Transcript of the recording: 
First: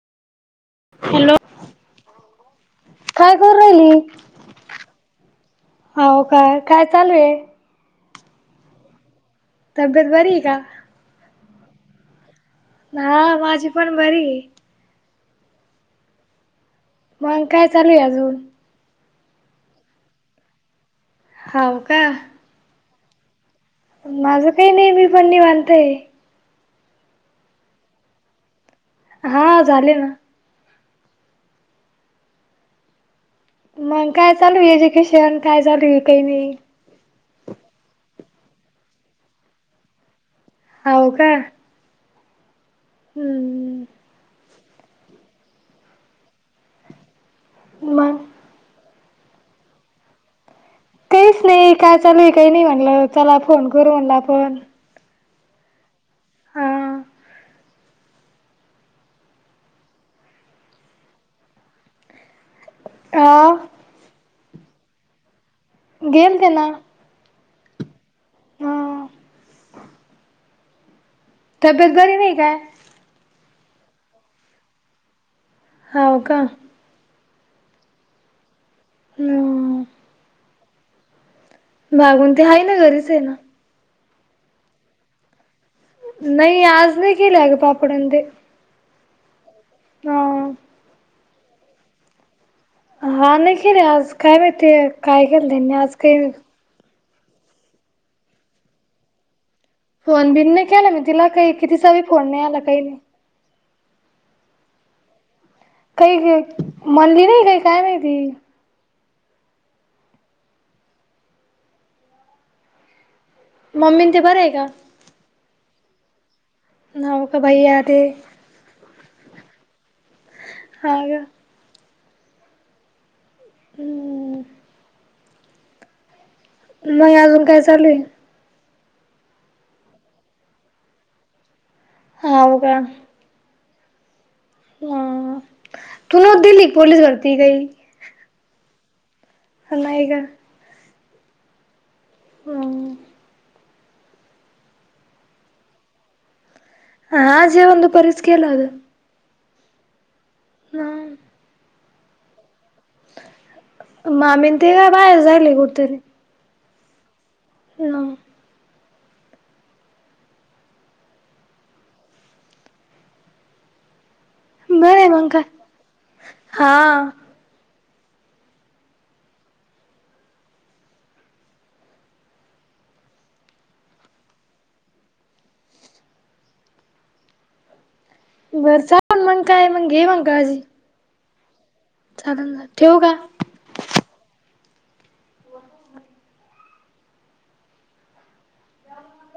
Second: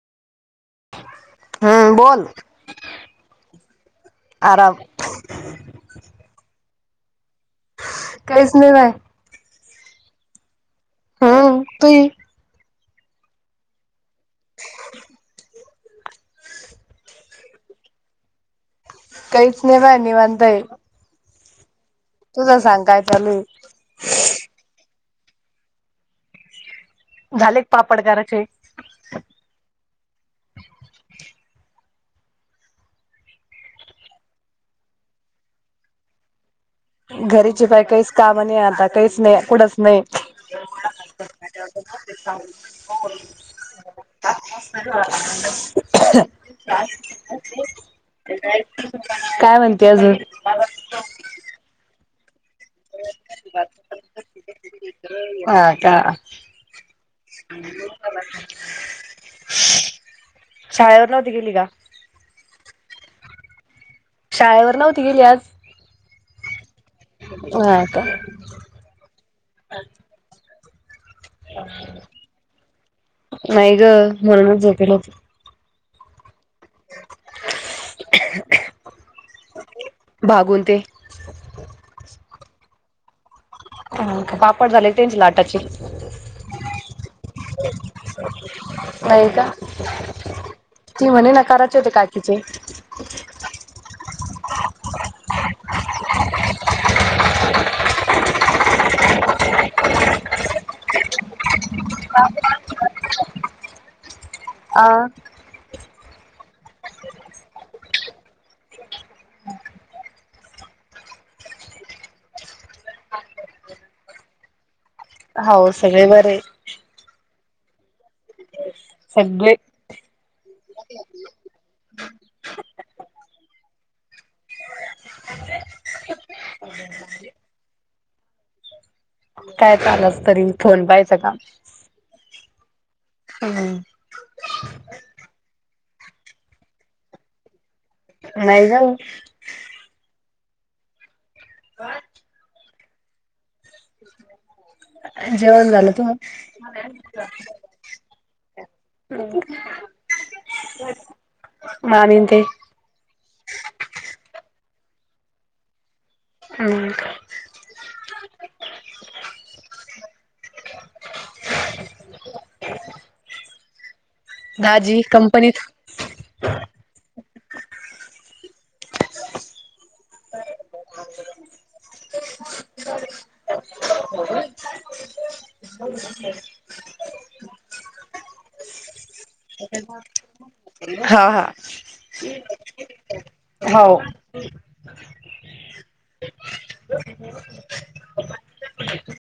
Hello हम्म बोल काय करू राहिली आराम होव काय काय चालू ए काहीच नाही राहेल. तब्येत बरी आहे का? हां, तुई? हा माझी पण बरी आहे. मगं काय चालू आहे अजून? काहीच नाहीे बाय निवांत आहे. हाव का. तुझ सांग काय चालू आहे? माझं काही नाही मी पण निवांत आहे. झालेत का पापड करायचे? हां झाले ना. मगं काय चालू आहे एज्युकेशन काय चालू आहे काही नाही. घरीची बाई काहीच काम नाही आता काहीच नाही कुडत नाही. हाव का. [inaudible] हम्म [unintelligible] [unintelligible] मग? काय म्हणते अजून? काहीच नाही काय चालूय काही नाही म्हणलं चला फोन करू म्हणलं आपण. हां का. हा [inaudible] शाळेवर नव्हती गेली का? हां? शाळेवर नव्हती गेली आज? गेलं ते ना. हां का. हा तब्येत बरी नाही काय? नाही ग थोडावेळ झोपेल होतो. हाव का. हम्म [inaudible] बागून ते बाघून ते आहे ना घरीच हाये. ह पापड झाले त्यांची लाटाचे? नाही आज नाही केेले अग पापड्यां आण ते. नाही का अ ती म्हणेन करायचे होते काकीचे. हा नाही केले अजुन काय माहिती काय केलं त्यांनी आज ते फोन बिन नाही केला मी तिला काही कि तिचा बि फोन नाही आला काही. आ. काही ग म्हणली नाही ग काही काय माहिती. मम्मी ते बरं आहे का? हाऊ सगळे बरेये. नवका बाई आले. सगळे हा का. हं. [inaudible] [inaudible] [unintelligible] नाही अजून काय चालुये? काय चालसं तरी फोन पाहिजे का? होव का? हा. हं, तू [unintelligible] दिली पोलीस भरती काही? नाही जाऊ नाही गं. कायं? हं. जेवण झालं तुज? हा जेवण दुपारीच केलं आ गं. [unintelligible] मामी न ते बाहेर जायले कुठं तरी. हा. [unintelligible] दाजी बरंय, मंग काय. कंपनीत हा. भर [unintelligible] मग काय? मग घे मग [unintelligible] हा हा. चालेल मग, ठेवू काय? हावं. [unintelligible] [unintelligible] [unintelligible]